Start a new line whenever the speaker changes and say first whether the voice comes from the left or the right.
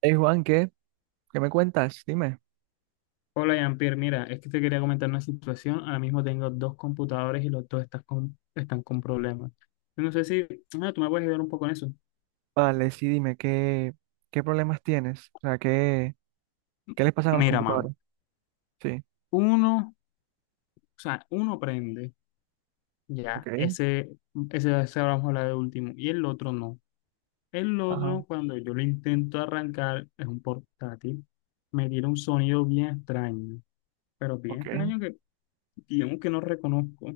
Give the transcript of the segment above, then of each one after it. right: Hey Juan, ¿qué? ¿Qué me cuentas? Dime.
left: Hola, Jean-Pierre. Mira, es que te quería comentar una situación. Ahora mismo tengo dos computadores y los dos están con problemas. Yo no sé si tú me puedes ayudar un poco en eso.
right: Vale, sí, dime, ¿qué problemas tienes? O sea, ¿qué les pasa a los
left: Mira, man,
right: computadores? Sí,
left: uno, o sea, uno prende, ya,
right: ok,
left: ese vamos a hablar de último, y el otro no. El
right: ajá,
left: otro, cuando yo lo intento arrancar, es un portátil, me tira un sonido bien extraño, pero bien
right: ok.
left: extraño que digamos que no reconozco.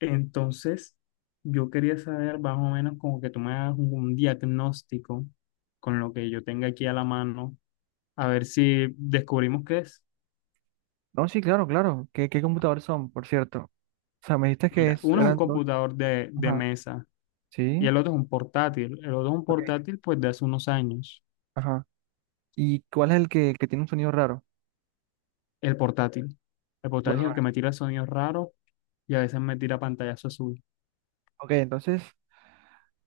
left: Entonces, yo quería saber más o menos como que tú me hagas un diagnóstico con lo que yo tenga aquí a la mano, a ver si descubrimos qué es.
right: No, sí, claro, claro. ¿Qué computadores son, por cierto? O sea, me dijiste que
left: Mira, uno es un
right: eran dos.
left: computador de
right: Ajá,
left: mesa y
right: sí,
left: el otro es un portátil. El otro es un
right: ok,
left: portátil pues de hace unos años.
right: ajá. ¿Y cuál es el que tiene un sonido raro?
left: El portátil. El
right: Bueno,
left: portátil es el que me tira sonidos raros y a veces me tira pantallazo azul.
right: ok, entonces,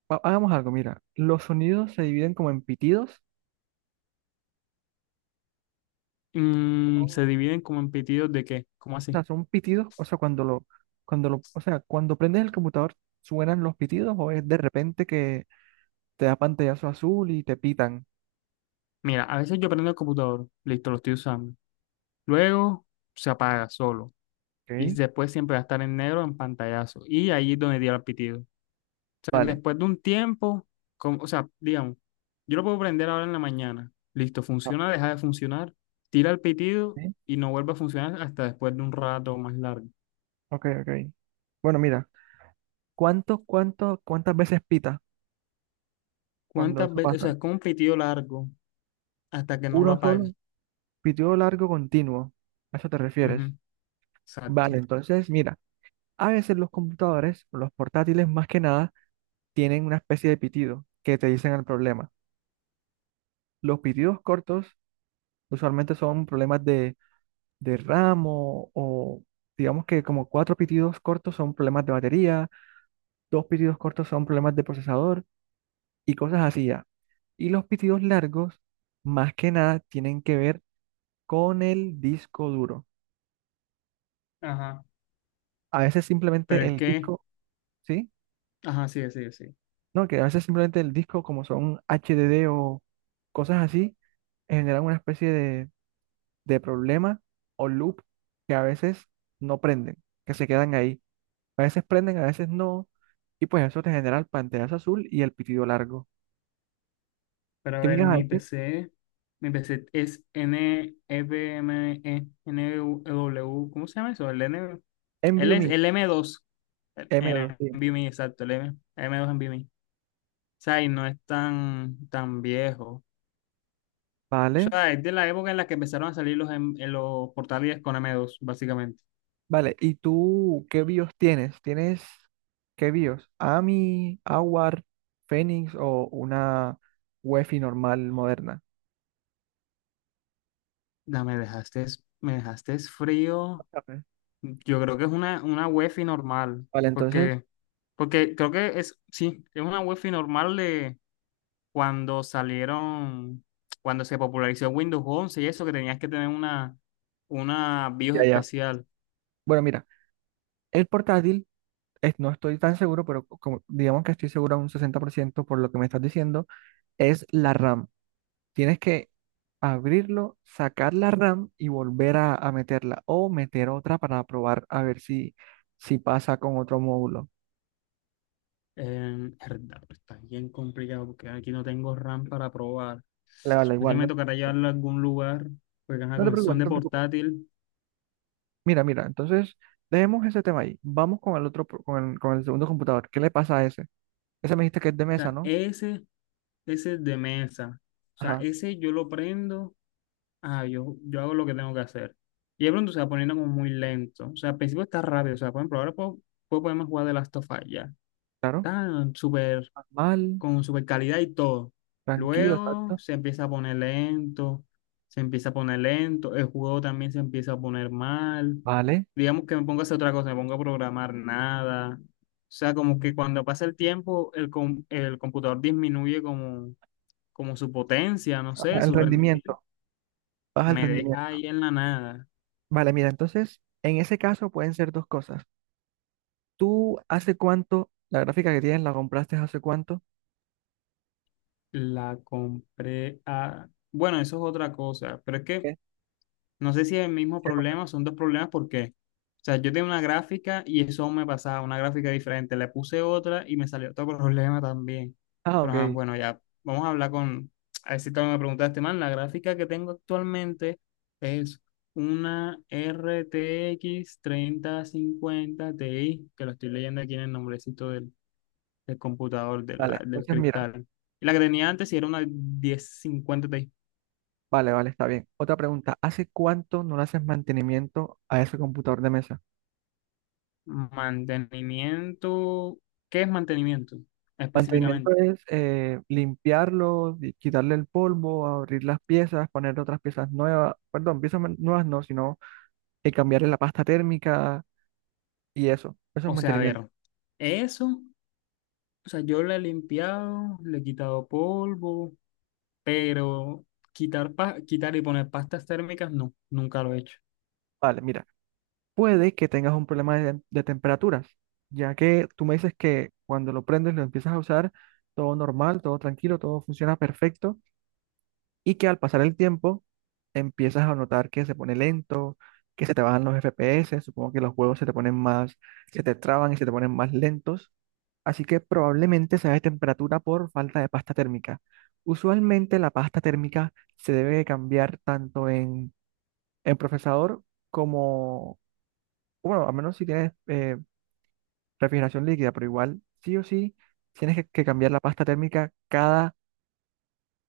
right: hagamos algo, mira. Los sonidos se dividen como en pitidos.
left: Se dividen como en pitidos de qué, ¿cómo así?
right: Son pitidos. O sea, o sea, cuando prendes el computador, ¿suenan los pitidos o es de repente que te da pantallazo azul y te pitan?
left: Mira, a veces yo prendo el computador, listo, lo estoy usando. Luego se apaga solo. Y
right: ¿Ok?
left: después siempre va a estar en negro en pantallazo. Y ahí es donde diera el pitido. O sea,
right: Vale.
left: después de un tiempo, o sea, digamos, yo lo puedo prender ahora en la mañana. Listo,
right: Ah,
left: funciona, deja de funcionar, tira el pitido
right: ¿sí?
left: y no vuelve a funcionar hasta después de un rato más largo.
right: Ok, ok. Bueno, mira, cuántas veces pita cuando
left: ¿Cuántas
right: eso
left: veces? O sea,
right: pasa?
left: es como un pitido largo hasta que no lo
right: Uno
left: apague.
right: solo, pitido largo continuo. ¿A eso te
left: Ujú,
right: refieres? Vale,
left: exacto.
right: entonces, mira, a veces los computadores, los portátiles más que nada, tienen una especie de pitido que te dicen el problema. Los pitidos cortos usualmente son problemas de ramo o digamos que como cuatro pitidos cortos son problemas de batería, dos pitidos cortos son problemas de procesador y cosas así ya. Y los pitidos largos, más que nada, tienen que ver con el disco duro.
left: Ajá.
right: A veces
left: Pero
right: simplemente
left: es
right: el
left: que,
right: disco, ¿sí?
left: ajá, sí, sí, sí.
right: No, que a veces simplemente el disco, como son HDD o cosas así, generan una especie de problema o loop que a veces no prenden, que se quedan ahí. A veces prenden, a veces no. Y pues eso te genera el pantallazo azul y el pitido largo.
left: Pero a
right: ¿Qué me
left: ver,
right: ibas a
left: mi
right: decir?
left: PC, mi PC es n f m e n E w, ¿cómo se llama eso? El N. Él
right: Envy
left: es
right: me,
left: el M.2, el,
right: m
left: el
right: dos sí.
left: NVMe, exacto, el M, 2 NVMe. O sea, y no es tan, tan viejo. O
right: Vale,
left: sea, es de la época en la que empezaron a salir los portátiles con M.2, básicamente.
right: vale. ¿Y tú qué BIOS tienes? ¿Tienes qué BIOS? AMI, AWAR, Phoenix o una UEFI normal moderna?
left: Ya, me dejaste frío.
right: Ajá.
left: Yo creo que es una UEFI normal,
right: Vale, entonces,
left: porque, porque creo que es, sí, es una UEFI normal de cuando salieron, cuando se popularizó Windows 11 y eso, que tenías que tener una BIOS
right: ya, ya.
left: especial.
right: Bueno, mira, el portátil, es, no estoy tan seguro, pero como, digamos que estoy seguro a un 60% por lo que me estás diciendo, es la RAM. Tienes que abrirlo, sacar la RAM y volver a meterla o meter otra para probar a ver si pasa con otro módulo.
left: Verdad, está bien complicado porque aquí no tengo RAM para probar.
right: Le vale
left: Así
right: igual,
left: me
right: no,
left: tocará llevarlo a algún lugar, porque ajá,
right: no te
left: como
right: preocupes,
left: son
right: no
left: de
right: te preocupes.
left: portátil.
right: Mira, mira, entonces dejemos ese tema ahí. Vamos con el otro, con el segundo computador. ¿Qué le pasa a ese? Ese me dijiste que es de
left: O
right: mesa,
left: sea,
right: ¿no?
left: ese es de mesa. O sea,
right: Ajá,
left: ese yo lo prendo, yo hago lo que tengo que hacer. Y de pronto se va poniendo como muy lento. O sea, al principio está rápido. O sea, por ejemplo, ahora puedo ponerme a jugar de Last of Us ya.
right: claro.
left: Está súper,
right: Mal,
left: con super calidad y todo.
right: tranquilo,
left: Luego
right: exacto.
left: se empieza a poner lento, se empieza a poner lento, el juego también se empieza a poner mal.
right: Vale.
left: Digamos que me pongo a hacer otra cosa, me pongo a programar nada. O sea, como que cuando pasa el tiempo, el computador disminuye como, su potencia, no sé,
right: Ajá, el
left: su rendimiento.
right: rendimiento, baja el
left: Me
right: rendimiento.
left: deja ahí en la nada.
right: Vale, mira, entonces en ese caso pueden ser dos cosas. ¿Tú hace cuánto, la gráfica que tienes, la compraste hace cuánto?
left: Bueno, eso es otra cosa, pero es que
right: ¿Qué?
left: no sé si es el mismo problema, son dos problemas porque, o sea, yo tenía una gráfica y eso me pasaba, una gráfica diferente, le puse otra y me salió otro problema también.
right: Ah,
left: Pero ajá,
right: ok.
left: bueno, ya vamos a hablar con, a ver si también me preguntaste, man, la gráfica que tengo actualmente es una RTX 50 Ti, que lo estoy leyendo aquí en el nombrecito del computador,
right: Vale,
left: del
right: entonces mira,
left: cristal. Y la que tenía antes sí era una 1050 Ti.
right: vale, vale, está bien. Otra pregunta, ¿hace cuánto no le haces mantenimiento a ese computador de mesa?
left: Mantenimiento, ¿qué es mantenimiento
right: Mantenimiento
left: específicamente?
right: es limpiarlo, quitarle el polvo, abrir las piezas, poner otras piezas nuevas, perdón, piezas nuevas no, sino cambiarle la pasta térmica y eso. Eso es
left: O sea, a
right: mantenimiento.
left: ver, eso, o sea, yo le he limpiado, le he quitado polvo, pero quitar y poner pastas térmicas, no, nunca lo he hecho.
right: Vale, mira, puede que tengas un problema de temperaturas, ya que tú me dices que cuando lo prendes, lo empiezas a usar, todo normal, todo tranquilo, todo funciona perfecto y que al pasar el tiempo empiezas a notar que se pone lento, que se te bajan los FPS, supongo que los juegos se te ponen más, se te traban y se te ponen más lentos, así que probablemente sea de temperatura por falta de pasta térmica. Usualmente la pasta térmica se debe de cambiar tanto en procesador como, bueno, a menos si tienes refrigeración líquida, pero igual sí o sí tienes que cambiar la pasta térmica cada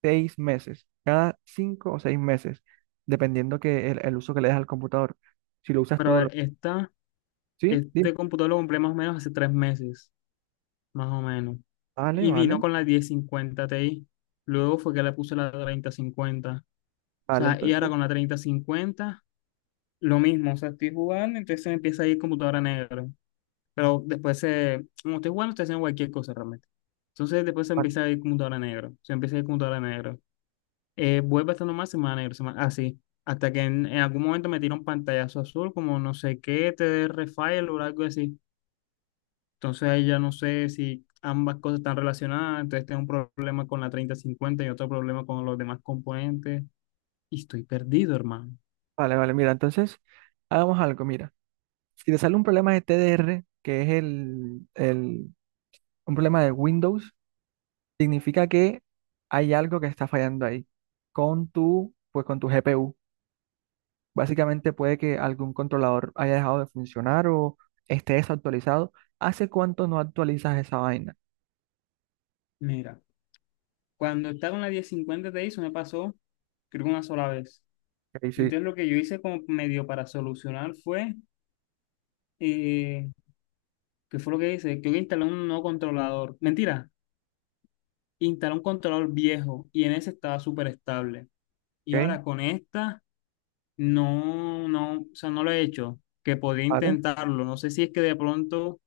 right: 6 meses, cada 5 o 6 meses, dependiendo que el uso que le des al computador. Si lo usas
left: Pero
right: todo,
left: a
right: lo...
left: ver,
right: ¿sí? Dime.
left: este computador lo compré más o menos hace 3 meses, más o menos.
right: Vale,
left: Y vino
right: vale,
left: con la 1050 Ti. Luego fue que le puse la 3050. O
right: vale,
left: sea, y ahora
right: entonces,
left: con la 3050. Lo mismo, o sea, estoy jugando, entonces se me empieza a ahí computadora negra. Pero después se, como estoy jugando, estoy haciendo cualquier cosa realmente. Entonces después se
right: vale,
left: empieza a ir computadora negra. Se empieza a ir computadora negra. Vuelve estando más semana negra, semana, así. Hasta que en algún momento me tira un pantallazo azul, como no sé qué, te dé refile o algo así. Entonces ahí ya no sé si ambas cosas están relacionadas. Entonces tengo un problema con la 3050 y otro problema con los demás componentes. Y estoy perdido, hermano.
right: vale, vale, mira, entonces, hagamos algo, mira. Si te sale un problema de TDR, que es un problema de Windows, significa que hay algo que está fallando ahí con pues con tu GPU. Básicamente puede que algún controlador haya dejado de funcionar o esté desactualizado. ¿Hace cuánto no actualizas esa vaina?
left: Mira, cuando estaba en la 1050 Ti, eso me pasó, creo que una sola vez.
right: Ok, sí,
left: Entonces lo que yo hice como medio para solucionar fue, eh, ¿qué fue lo que hice? Creo que instalé un nuevo controlador. Mentira, instalé un controlador viejo y en ese estaba súper estable. Y ahora
right: ok,
left: con esta, no, no, o sea, no lo he hecho, que podría
right: vale,
left: intentarlo. No sé si es que de pronto,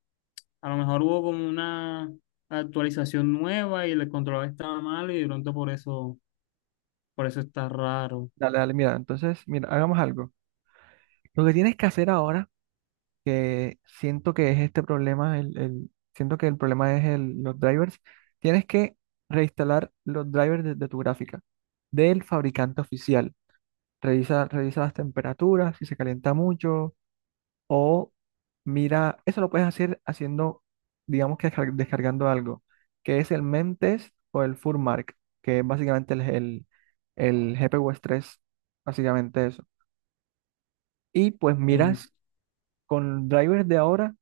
left: a lo mejor hubo como una actualización nueva y el controlador estaba mal y de pronto por eso, está raro.
right: dale, dale, mira, entonces, mira, hagamos algo. Lo que tienes que hacer ahora, que siento que es este problema, siento que el problema es los drivers, tienes que reinstalar los drivers de tu gráfica, del fabricante oficial. Revisa, revisa las temperaturas, si se calienta mucho, o mira, eso lo puedes hacer haciendo, digamos que descargando algo, que es el Memtest o el Furmark, que es básicamente el GPU 3 básicamente eso. Y pues miras con drivers de ahora,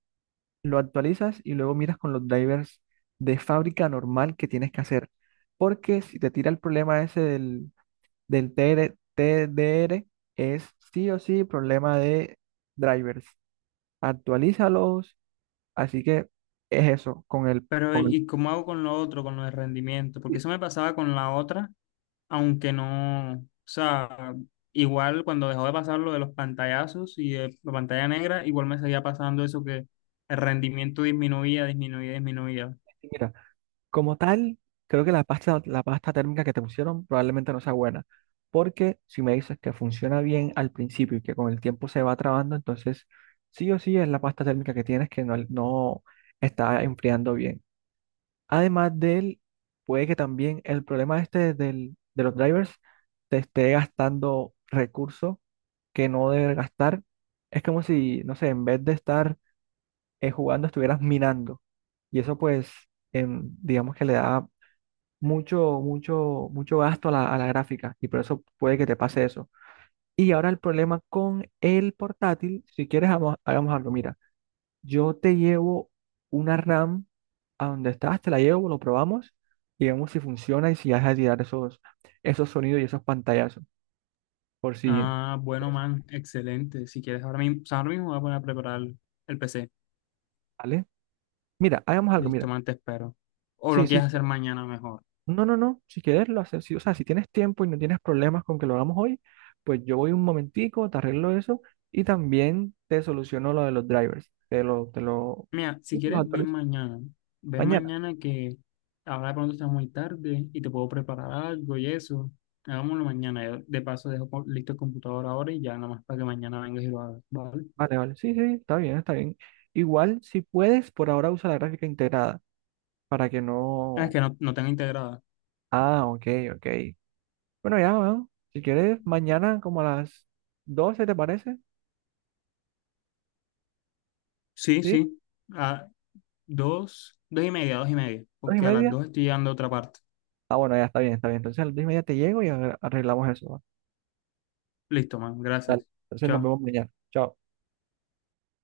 right: lo actualizas y luego miras con los drivers de fábrica normal que tienes que hacer. Porque si te tira el problema ese del TDR es sí o sí problema de drivers. Actualízalos. Así que es eso.
left: Pero, ¿y cómo hago con lo otro, con lo de rendimiento? Porque
right: Sí,
left: eso me pasaba con la otra, aunque no, o sea, igual cuando dejó de pasar lo de los pantallazos y de la pantalla negra, igual me seguía pasando eso que el rendimiento disminuía, disminuía, disminuía.
right: mira, como tal, creo que la pasta térmica que te pusieron probablemente no sea buena, porque si me dices que funciona bien al principio y que con el tiempo se va trabando, entonces sí o sí es la pasta térmica que tienes que no está enfriando bien. Además de él, puede que también el problema este de los drivers te esté gastando recursos que no debe gastar. Es como si, no sé, en vez de estar jugando, estuvieras minando. Y eso pues, digamos que le da mucho, mucho, mucho gasto a la gráfica y por eso puede que te pase eso. Y ahora el problema con el portátil, si quieres, hagamos, hagamos algo. Mira, yo te llevo una RAM a donde estás, te la llevo, lo probamos y vemos si funciona y si has de dar esos, esos sonidos y esos pantallazos. Por si,
left: Ah,
right: por
left: bueno,
right: si-
left: man, excelente. Si quieres, ahora mismo, o sea, ahora mismo voy a poner a preparar el PC.
right: ¿vale? Mira, hagamos algo,
left: Listo,
right: mira.
left: man, te espero. O lo
right: Sí, sí,
left: quieres hacer mañana mejor.
right: no, no, no, si quieres lo haces, o sea, si tienes tiempo y no tienes problemas con que lo hagamos hoy, pues yo voy un momentico, te arreglo eso y también te soluciono lo de los drivers,
left: Mira, si
right: sí, te los
left: quieres, ven
right: actualizo
left: mañana. Ven
right: mañana.
left: mañana que ahora de pronto está muy tarde y te puedo preparar algo y eso. Hagámoslo mañana. Yo de paso dejo listo el computador ahora y ya nada más para que mañana vengas y lo hagas, ¿vale?
right: Vale, vale, sí, sí, está bien, está bien. Igual, si puedes, por ahora usa la gráfica integrada para que
left: Ah, es
right: no...
left: que no, no tengo integrada.
right: Ah, ok, ok. Bueno, ya, bueno, si quieres, mañana como a las 12, ¿te parece?
left: Sí,
right: ¿Sí?
left: sí. A dos y media.
right: ¿Dos y
left: Porque a las
right: media?
left: dos estoy llegando a otra parte.
right: Ah, bueno, ya está bien, está bien. Entonces a las 2:30 te llego y arreglamos eso. ¿Vale?
left: Listo, man.
right: Dale,
left: Gracias.
right: entonces nos
left: Chao.
right: vemos mañana. Chao.